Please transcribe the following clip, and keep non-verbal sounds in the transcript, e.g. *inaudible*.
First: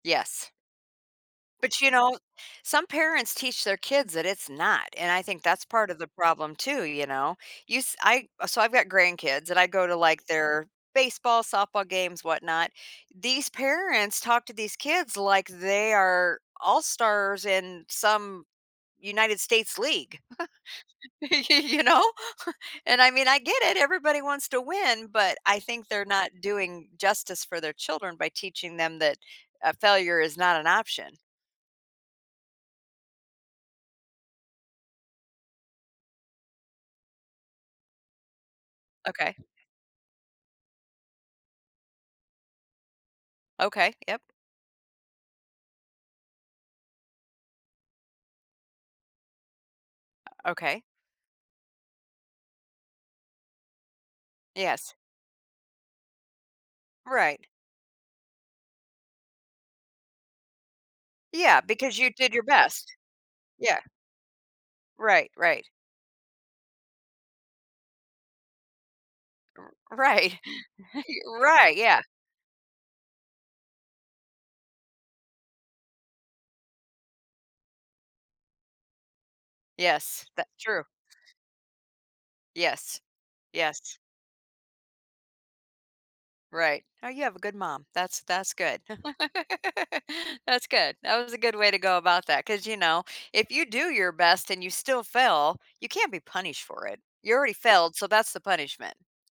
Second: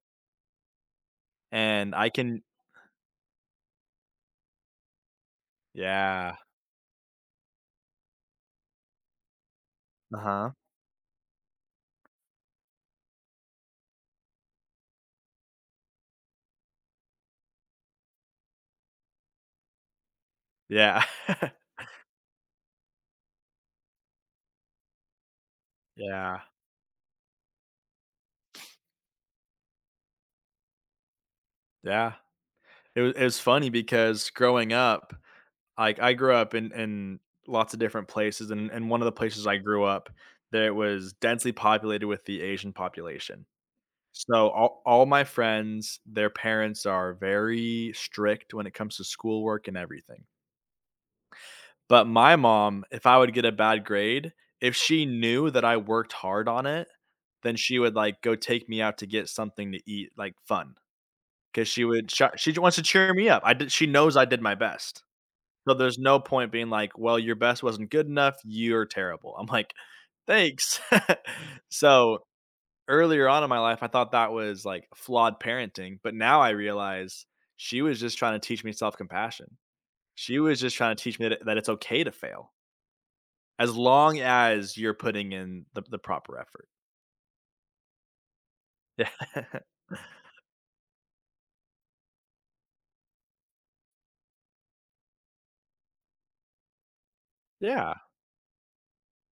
Yes. But you And I know, can some parents teach their kids that it's not, and I think that's part of the Yeah. problem, too, you know? You s I so I've got grandkids, and I go to, like, Uh-huh. their baseball, softball games, whatnot. These parents talk to these kids like they are all-stars in some United States league, Yeah. *chuckles* y *chuckles* you know, and I mean, I get it. Everybody wants to win, but I think they're not Yeah. doing justice for their children by teaching them that, uh, failure is not an option. Yeah, it was it was funny because growing up, like I grew up in in lots of different places and and one of the Okay. places I grew up it was densely populated with the Asian population, Okay, yup. so all all my friends their parents are very strict when it comes to schoolwork and everything. O okay. But my mom, if I would get a bad grade if Yes. she knew that I worked hard on it, Right. then she would, like, go take me out to get something to eat, like, fun, Yeah, 'cause she because you would, sha did your she wants to best. cheer me up. I did Yeah. she knows I did my best, Right, right. so there's no point being like, "Well, your best wasn't good enough. You're terrible." I'm R like, right, "Thanks." y *chuckles* right, yeah. So, earlier on in my life, I thought that was, like, flawed parenting, but now I realize she was just trying to teach me self-compassion. Yes, She that was just true. trying to teach me that that it's okay to fail Yes, as yes. long as you're putting in the the proper effort. Right. Oh, you have a good mom. That's that's good. *laughs* Yeah. That's good. That was a good way to go about that 'cause, you know, if you do your best and you still fail, you can't be punished for it. You already failed, Yeah. so that's the punishment.